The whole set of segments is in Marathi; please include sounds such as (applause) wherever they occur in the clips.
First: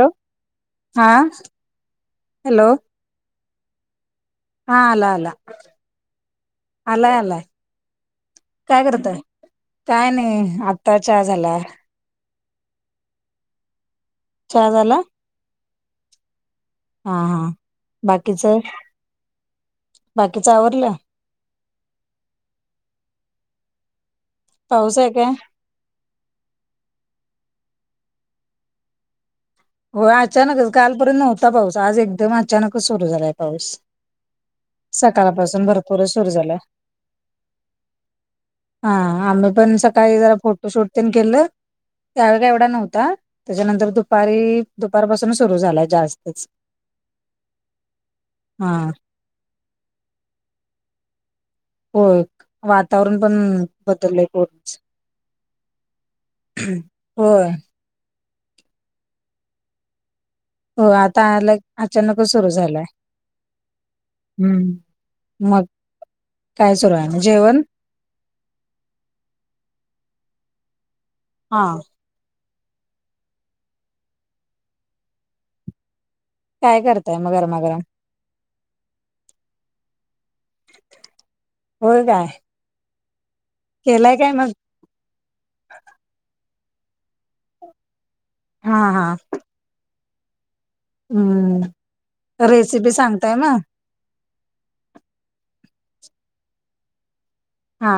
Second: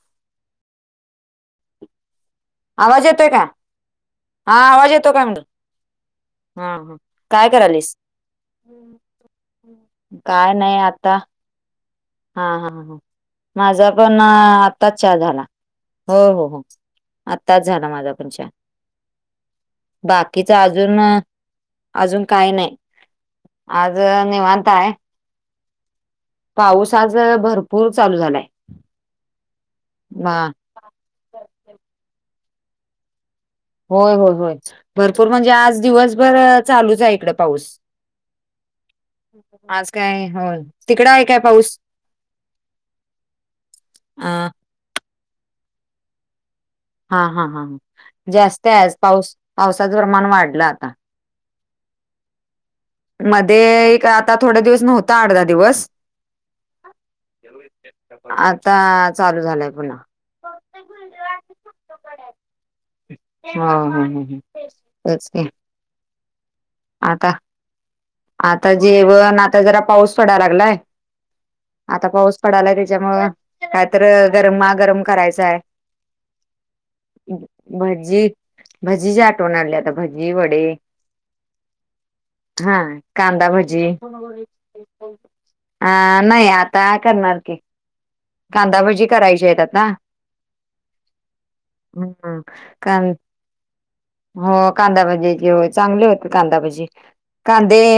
हॅलो हा हॅलो आवाज येतोय का? हा आवाज आला येतो काय आला म्हणलं? हा, आलाय आलाय काय करायलीस? काय करताय? काय नाही आता चहा झाला. हा हा, माझा पण आताच चहा झाला. हो हो हो हा हा आताच झाला माझा पण बाकीच चहा, बाकीच बाकीचा आवरलं अजून अजून काही नाही. आज निवांत पाऊस आहे काय? पाऊस आज भरपूर चालू झालाय. हो हा अचानकच कालपर्यंत नव्हता पाऊस आज एकदम अचानकच सुरू झालाय पाऊस. होय होय होय, भरपूर म्हणजे सकाळपासून आज भरपूरच सुरू दिवसभर झाला चालूच आहे इकडे पाऊस. हा, आम्ही पण आज सकाळी काय जरा होय फोटोशूट तिकडं तेन आहे काय केलं. पाऊस? त्यावेळी काय एवढा नव्हता. त्याच्यानंतर अ दुपारी- दुपारपासून सुरू झालाय जास्तच. हा हा हा, जास्त हा आहे आज पाऊस पावसाचं प्रमाण वाढलं आता. होय वातावरण पण मध्ये एक बदललंय आता थोडे कोच दिवस नव्हता अर्धा दिवस होय. आता चालू झालंय पुन्हा. हो आता आला, अचानकच सुरू झालाय. हो हो हो हम्म, तेच की मग काय सुरू आहे ना आता जेवण? आता जेवण आता जरा पाऊस पडाय लागलाय. हा. आता पाऊस पडालाय त्याच्यामुळ कायतर गरमा गरम करायचाय. काय करताय मग गरमागरम? भजी, भजीची आठवण आल्या आता भजी वडे होय काय? हा, कांदा भजी केलाय काय मग? अ नाही आता करणार की, हा हा कांदाभजी करायच्यात आता. हम्म हम्म, रेसिपी का सांगताय मग? हो कांदाभजी चे हो, चांगले होते कांदा भाजी. कांदे हा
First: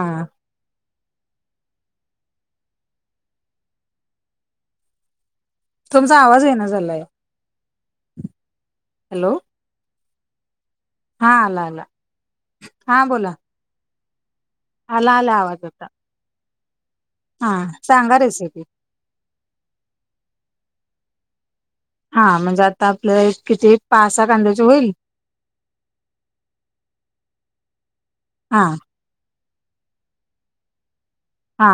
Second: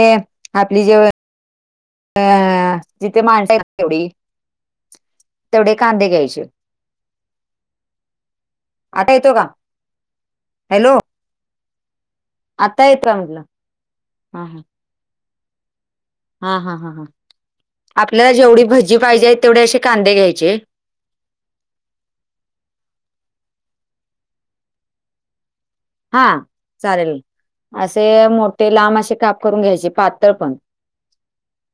आपली जेवन अ, जिथे माणताय तेवढी तेवढे कांदे तुमचा आवाज घ्यायचे. येईना झालाय. आता येतोय हॅलो का? हॅलो हा आला आला आता हा येतोय बोला म्हणलं हम हम आला आला आवाज आता हा हा हा हा सांगा आपल्याला रेसिपी. जेवढी भजी पाहिजेत तेवढे असे कांदे घ्यायचे आहेत हा म्हणजे आता आपल्या हे किती पाच सहा कांद्याचे होईल. हा चालेल असे हा मोठे लांब अशे काप करून घ्यायचे पातळ पण हा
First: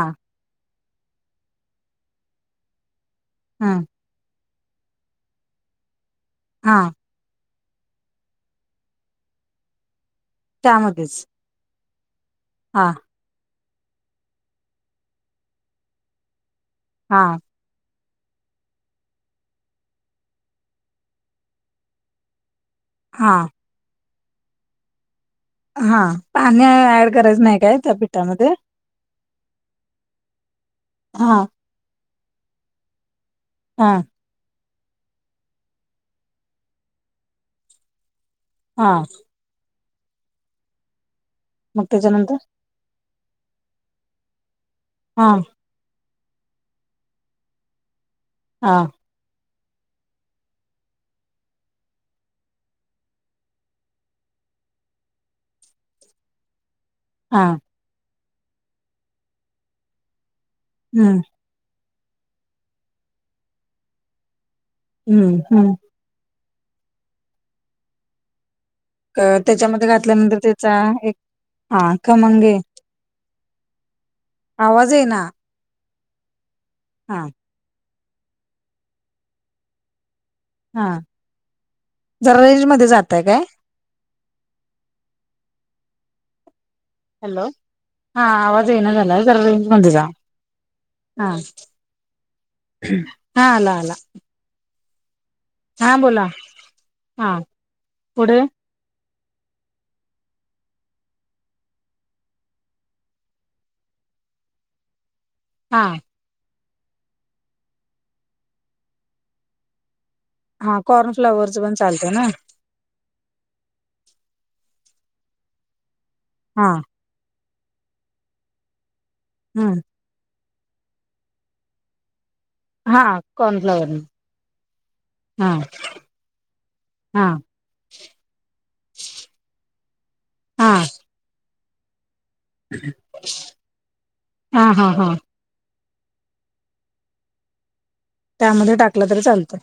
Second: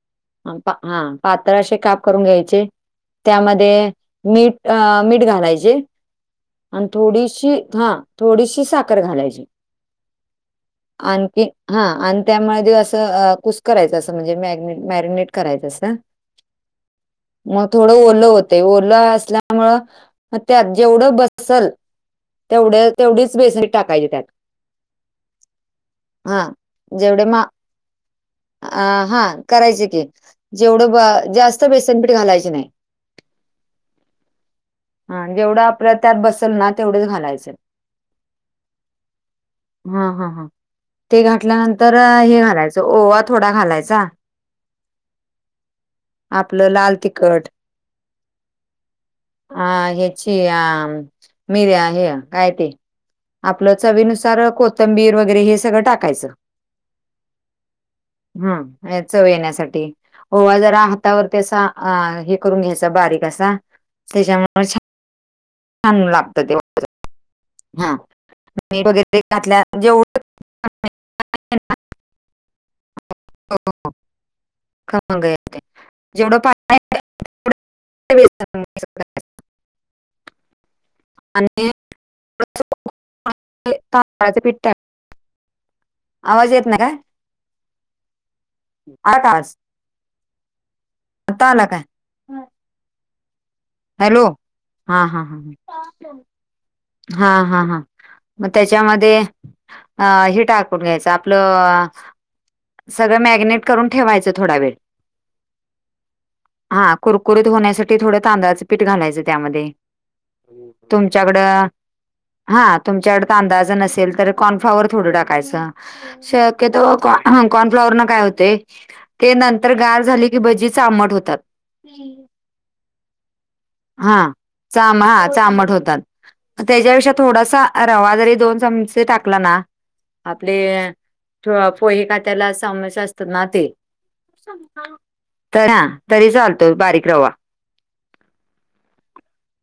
हा पातळ असे काप करून घ्यायचे हम्म त्यामध्ये मीठ मीठ घालायची आणि हा थोडीशी हा थोडीशी साखर साखर घालायची त्यामध्येच आणखीन हा त्यामधी हा असं कुस्कर (inaudible) कुस्करायाचं असं म्हणजे मॅगनेट मॅगनेट करायचं असं हा म थोडं ओल होतय ओल असल्यामुळं म त्यात जेवढं बसल तेवढ हा तेवढीच बेसन टाकायची त्यात. हा हां, पाणी ऍड जेवढे करायचं मा नाही काय त्या पिठामध्ये? अ हा करायच की जेवढं ब हा जास्त बेसनपीठ घालायच नाही. हा हा जेवढं आपलं त्यात बसल ना तेवढच घालायचं. हा हा हा हा ते मग घातल्यानंतर त्याच्यानंतर हे घालायचं ओवा थोडा घालायचा. हा आपलं लाल तिखट हा हा ह्याची अ मीर्या हे काय ते आपलं चवीनुसार कोथंबीर वगैरे हे सगळं टाकायचं. हा हम चव येण्यासाठी ओवा जरा हम्म हातावरती आसा अ हे करून घ्यायच बारीक असा त्याच्यामुळे छान हम हम चागलं लागत ते (inaudible) हा मीठ वगैरे घातल्या त्याच्यामध्ये घातल्यानंतर जेवढं (inaudible) त्याचा एक हा खमंगे (unintelligible) आवाज आहे ना खमंग येतय जेवढं पाणी आहे कनाय (inaudible) हा तेवढ बेसन मिक्स करायचं (unintelligible) हा आणि जरा रेंज मध्ये जाताय काय थोडंसं तांदळाचं पिठ टाकायचं (unintelligible) आवाज येत नाय काय हॅलो हा आवाज येईना आला झालाय. का जरा आवाज रेंजमध्ये जा. हा आता आला काय हा आला आता हॅलो हा हा हा हा हा बोला. हा हा हा पुढे म ते त्याच्या मध्ये हे टाकून घ्यायचं आपलं सगळं मॅगिनेट करून ठेवायचं थोडा वेळ हा हा कुरकुरीत होण्यासाठी थोडं तांदळाचं पीठ घालायचं त्यामध्ये. हा कॉर्न फ्लॉवरच तुमच्याकडं पण चालत ना. हा तुमच्याकड तर तांदळाचं नसेल तर कॉर्नफ्लॉवरच थोड टाकायचं हा शक्यतो ह कॉर्न फ्लॉवर न काय होते. की नंतर हम् गार झाली भजीच (inaudible) आबंट होतात. हा कॉर्नफ्लाॉवर हा चामा (inaudible) हा आंबट होतात. (inaudible) ह्याच्यापेक्षा हा थोडासा रवा जरी दोन चमचे टाकला ना आपले हा तुआ पोहे खात्याला चमचा असत ना ते हा हा हा तर हा तरी चालतो बारीक रवा. त्यामध्ये टाकलं तरी चालतं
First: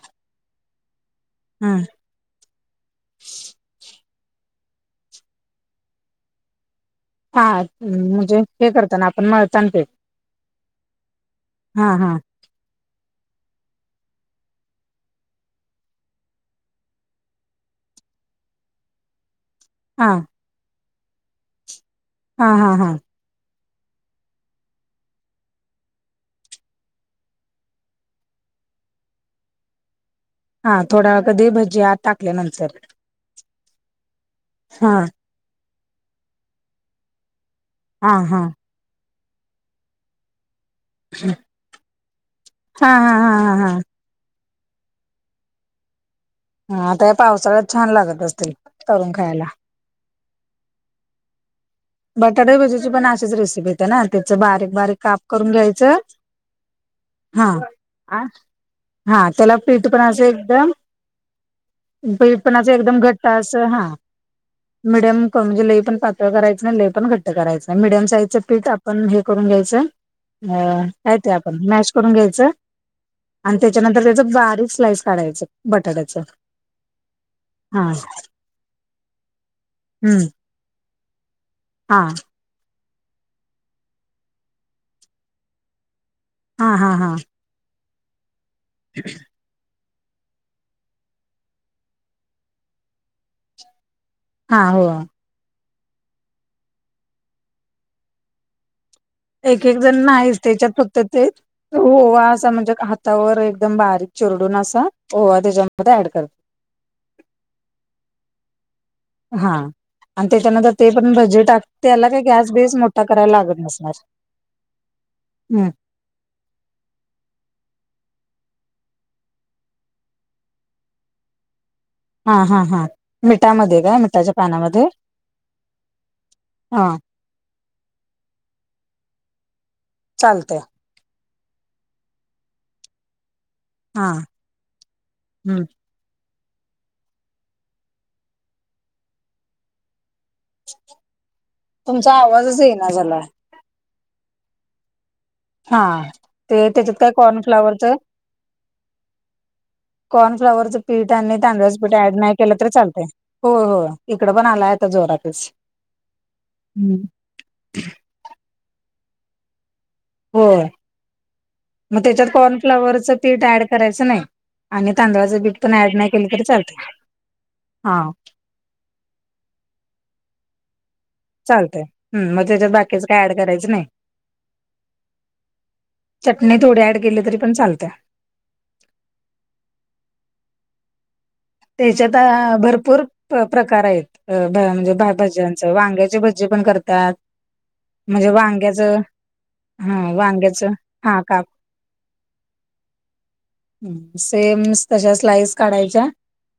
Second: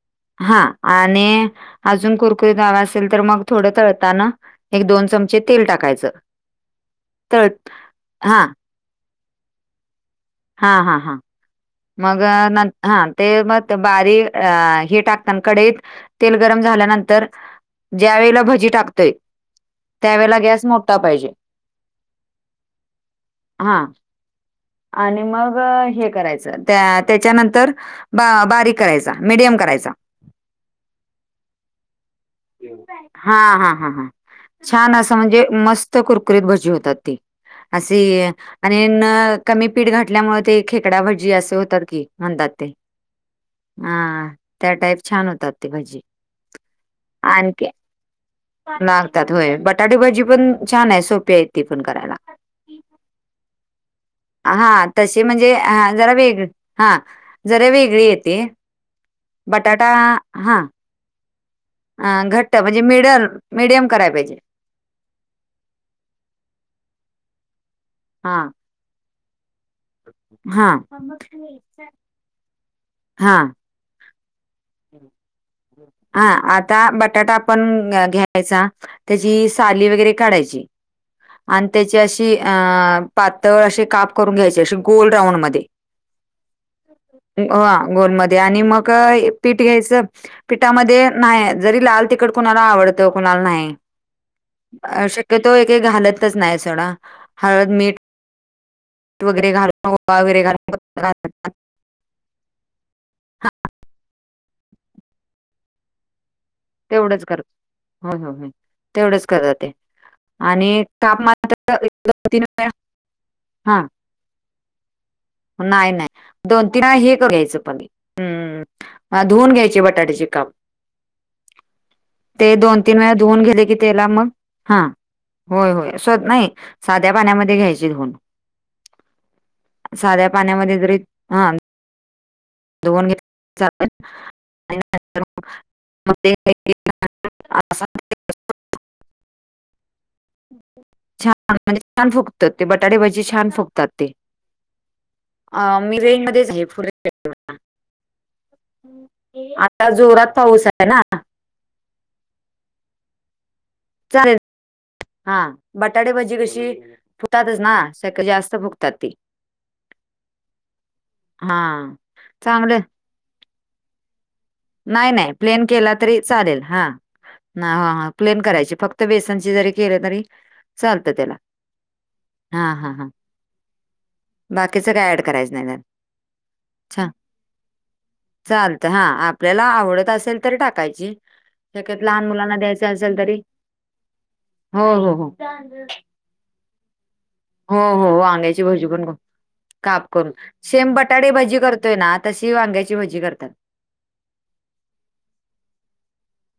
हा आणि हा अजून कुरकुरीत हवा असेल तर मग थोडं तळताना एक दोन चमचे तेल टाकायचं. (inaudible) (inaudible) तळ फ्राय म्हणजे हा हे करताना आपण मळताण ते. हा हा हा हा हा मग नंत हा ते मग ते बारी अ हे टाकताना कढईत तेल गरम झाल्यानंतर ज्या वेळेला भजी टाकतोय, हा त्यावेेळेला गॅस मोठा पाहिजे. हा. हा. हा. हा आणि मग हे करायचं त्या त्याच्यानंतर बारीक करायचा, मिडियम करायचा. हा थोडा वेळ कधी भजी आत टाकल्या नंतर. हा. हा. हा. हा. हा छान असं म्हणजे मस्त- त् कुरकुरीत भजी होतात ती असी हा हा अणि न कमी पीठ घठल्यामुळे ते- खेकडा भजी असं होतात की म्हणतात ते. हा हा हा हा. हा. त्या टाईप छान होतात् ते भाजी. हा आता या पावसाळ्यात छान लागत असतील (inaudible) करुून लागतात खायला. होय बटाटे भजी पण छानाय सोपी आयत् ती पण करायला. बटाटे भजीची पण असेच रेसिपी- त ना त्याचं बारीक हा बारीक काप तशी करून म्हणजे हा घ्यायचं जरा वेग हा हा. जरा वेगळी येते. हा त्याला पीठ बटाटा पण असं हा एकदम. पीठपण घट्ट असं म्हणजे एकदम मिडल घट्ट असं मिडियम हा. कराय पाहिजे. मिडयम कम्जे लई पण पातळ करायचं नाई लई पण घट्ट करायच नाई मिडयम साईजचं हा पीठ आप्- (inaudible) -पण हे करून घ्यायचं न हा काय ते आपण मॅश करून घ्यायचं हा अन्- त्याच्यानंतर त्याचं बारीक स्लाईस काढायचं- बटाट्याचं हा आता बटाटा पण हा घ घ्यायचा- त्याची साली वगैरे हम्म काढायची. आण् त्याची हा अशी अ पातळ अशे काप करून घ्यायचे अशी गोल राऊंड मध्ये. हा हा हा ह गोल मध्ये आणि मगं- पीठ घ्यायचं पीठामध्ये नाई जरी लाल तिकट कुणाला आवडतं कुणाला न्हाई. हा हो शक्यतो एक एक घालतच नाय सोडा हळद, मीठ. वगैरे एक एक घालून जण ओवा न्हाईच वगैरे त्याच्यात घालून फक्त ते- घालतात. ओवा असा म्हणजे हातावर एकदम बारीक चिरडून असा ओवा त्याच्यामध्ये ऍड करत्- तेवढंच कर हो, हो, हो तेवढंच हा करतात ते. त्याच्यानंतर आणि ते पण काप भजी मात् टाक त्याला काही गॅस बेस मोठा करायला लागत (unintelligible) हा नसणार हम्म नाय, नाय. दोन, तीन आ हे क घ्यायचं पाणी अं-अं-अं धुवून घ्यायचे बटाट्याचे काप. हा ते हा हा दोन तीन वेळा धुवून घेतले की मिठामध्ये काय त्याला मग मिठाच्या हा पानामध्ये? होय होय स्वत नाई हा साध्या पाण्यामध्ये घ्यायची धुउन. साध्या चालतय पाण्यामध्ये जरी हा धुउन घेत चा (inaudible) हा (unintelligible) हम्म. (inaudible) (unintelligible) छान म्हणजे छान तुमचा फुकतात आवाजच ते येईना बटाटे झालाय भाजी छान फुकतात ते. अ हा मी रेंज मध्येच ते आहे फुल त्याच्यात काय रेंज. कॉर्नफ्लाॅवरचं. (inaudible) आता जोरात पाऊस कॉर्नफ्लावरचं आहे ना पीठ आणी तांदळाचं पीट ऍड नाय केलं तरी चालतंय. हो हो इकडं चालेल पण आलाय आता जोरात. हा बटाटेभजी कशी फुतातच ना जास्त फुकतात ते. होय, म त्याच्यात चांगलं कॉर्नफ्लावरचं पीट ऍड करायचं नाही. आणि नाई नाय तांदळाचं बीठ प्लेन पण केला ऍड नाही तरी केलं चालेल चालते हा ना हा हा प्लेन करायची फक्त त बेसनची जरी केल तरी चालतं त्याला. चालतंय हम् म त्याच्यात हां, हां, बाकीचं हां. काय ऍड करायचं नाही? बाकीचं काय ॲड करायचं नाही त्यात. (inaudible) चटणी थोडी ऍड अच्छा. केली तरी पण चालतया. चालतं हा आपल्याला आवडत असेल तरी टाकायची. शक्यतो त्याच्यात अ लहान मुलांना द्यायचं भरपूर असेल तरी प्रकार आहेत अ ब् हो, म्हणजे हो, हो. भज्यांच वांग्याची भजी पण करत् त्यात. हो हो वांग्याची भजी पण को काप हा करून, वांग्याच सेम हा बटाटे काप भजी करतोय ना तशी वांग्याची भजी करतात. ह सेम तशा स्लाईस काढायच्या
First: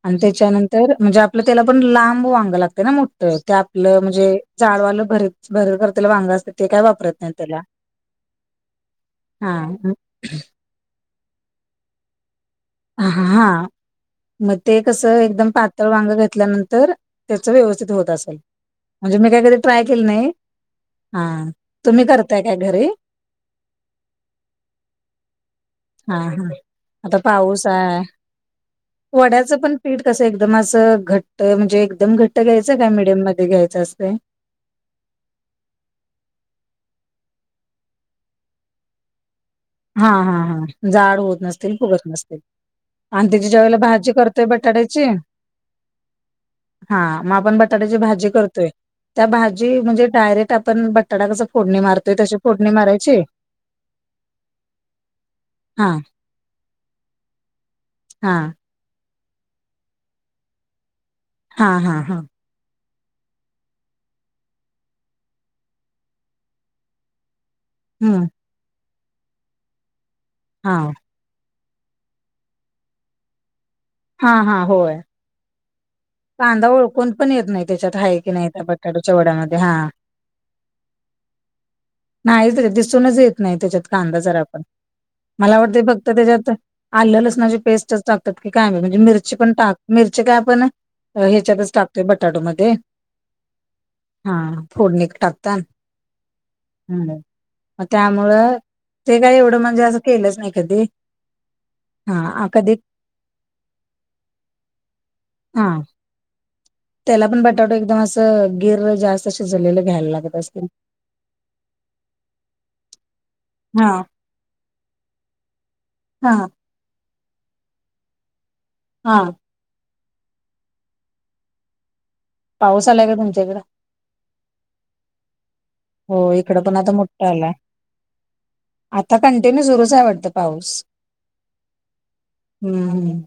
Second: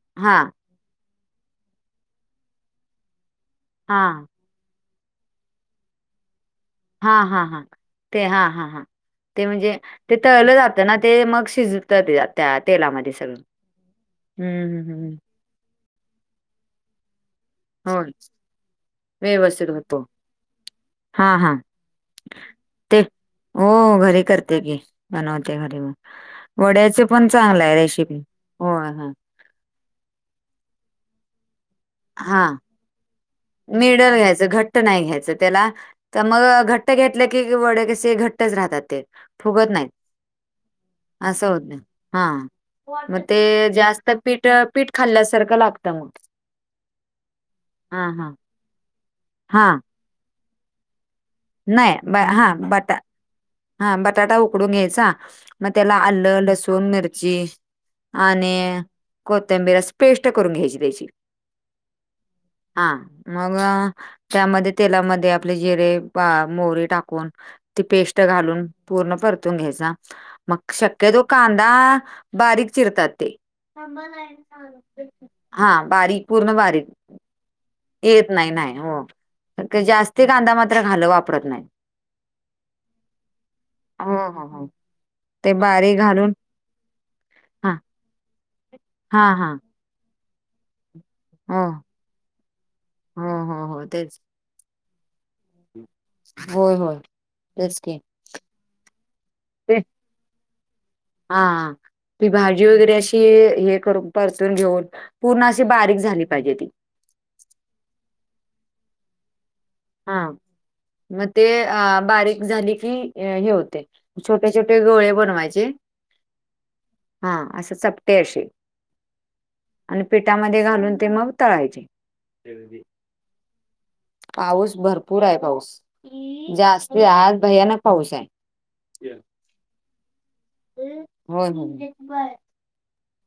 आणि हां, त्याच्यानंतर म्हणजे आपलं त्याला पण लांब वांग लागते ना मोठं ते आपलं हां. म्हणजे जाडवालं भरत भर करतील भांगा असत हा हा हा ते हा हा हा ते हा म्हणजे ते तळलं जात त्यांना ते मग शिजत तेयात त्या तेला. हा मग ते हं, हं. कसं एकदम पातळ वांग घेतल्यानंतर त्याच व्यवस्थित होत होय, असेल, म्हणजे मी काय कधी व्यवस्थित ट्राय होतो. केलं नाही. हा हां, हां. तुम्ही करताय काय घरी? ते हो घरी करते की बनवते घरी मी, हा हा वड्याच. आता पाऊस हा, वड्याच पण पीठ कसं एकदमचं अस घट्ट म्हणजे एकदम घट्ट हा घ्यायचं काय मिडियम मध्ये घ्यायच. मिडल घ्यायचं घट ट्ट नाही घ्यायच त्याला तर मग घट्ट घेतलं की वडे कसे घट्टच राहतात ते. फुगत नाही. हा हा हा जाड होत नसतील, फुगत हा. नसतील. मग आणि ते त्याची ज्या वेळेला जास्त भाजी करतोय पीठ, पीठ बटाट्याची खाल्ल्यासारखं लागतं. हा मग आपण बटाट्याची हा भाजी हा. करतोय त्या हा भाजी म्हणजे डायरेक्ट आपण बटाटा कस फोडणी नाही मारतोय ब तशी हा फोडणी बटा मारायची. हा बटाटा उकडून घ्यायचा. मग हा त्याला आलं, लसूण, मिरची हा आणि कोथंबीर असे पेष्ट करून घ्यायची त्याची. हा हा हा. हा, मग त्यामध्ये, तेलामध्ये आपले जिरे बा मोरी टाकून पेस्ट हम्म घालून, पूर्ण परतून घ्यायचा. मग हा शक्यतो कांदा बारीक चिरतात ते. हा हा होय हा बारीक. पूर्ण कांदा बारीक. ओळखून पण येत नाही त्याच्यात आहे येत की नाही, त्या नाही. हो. बटाटोच्या वड्यामध्ये हा ते जास्ती कांदा मात्र घालू आप पूरत नाही. नाही ते दिसूनच येत नाही, त्याच्यात. हो कांदा जरा हो पण. हो ते मला वाटतं, बारीक फक्त घालून त्याज्यात आलं - लसणाची हा पेस्टच टाकतात की काय? म्हणजे हा मिरची हा पण टा मिरची काय पण हो ह्याच्यातच टाकतोय, बटाटोमध्ये. हो हो हो तेच हा फोडणीत टाक ता. होय होय हम्, तेच मग की त्यामुळं ते काय एवढं ते, म्हणजे, असं केलंच नाही कधी. हा, कधी कि, हे करून, परतून घेऊन. पूर्ण अशी हा बारीक झाली पाहिजे ती. त्याला पण बटाटो एकदम असं, गिर जास्त शिजलेलं घ्यायला लागत असतं. म ते, अ बारीक झाली की, अ हे होत ते. हा. छोटे छोटे गोळे बनवायचे. हा हा, असं चपटे अशे. हा. आणि पिठामध्ये घालून ते मग तळायचे. पाऊस आलाय का तुमच्याकडं? पाऊस, भरपूराय पाऊस. हो, इकडं पण आता जास्ती मोठ्ठा आज आलाय. भयानक पाऊस आहे. आता कंटि न्यु सुरूच हाय वाटतं पाऊस. होय, होय. हम्म, हम्म.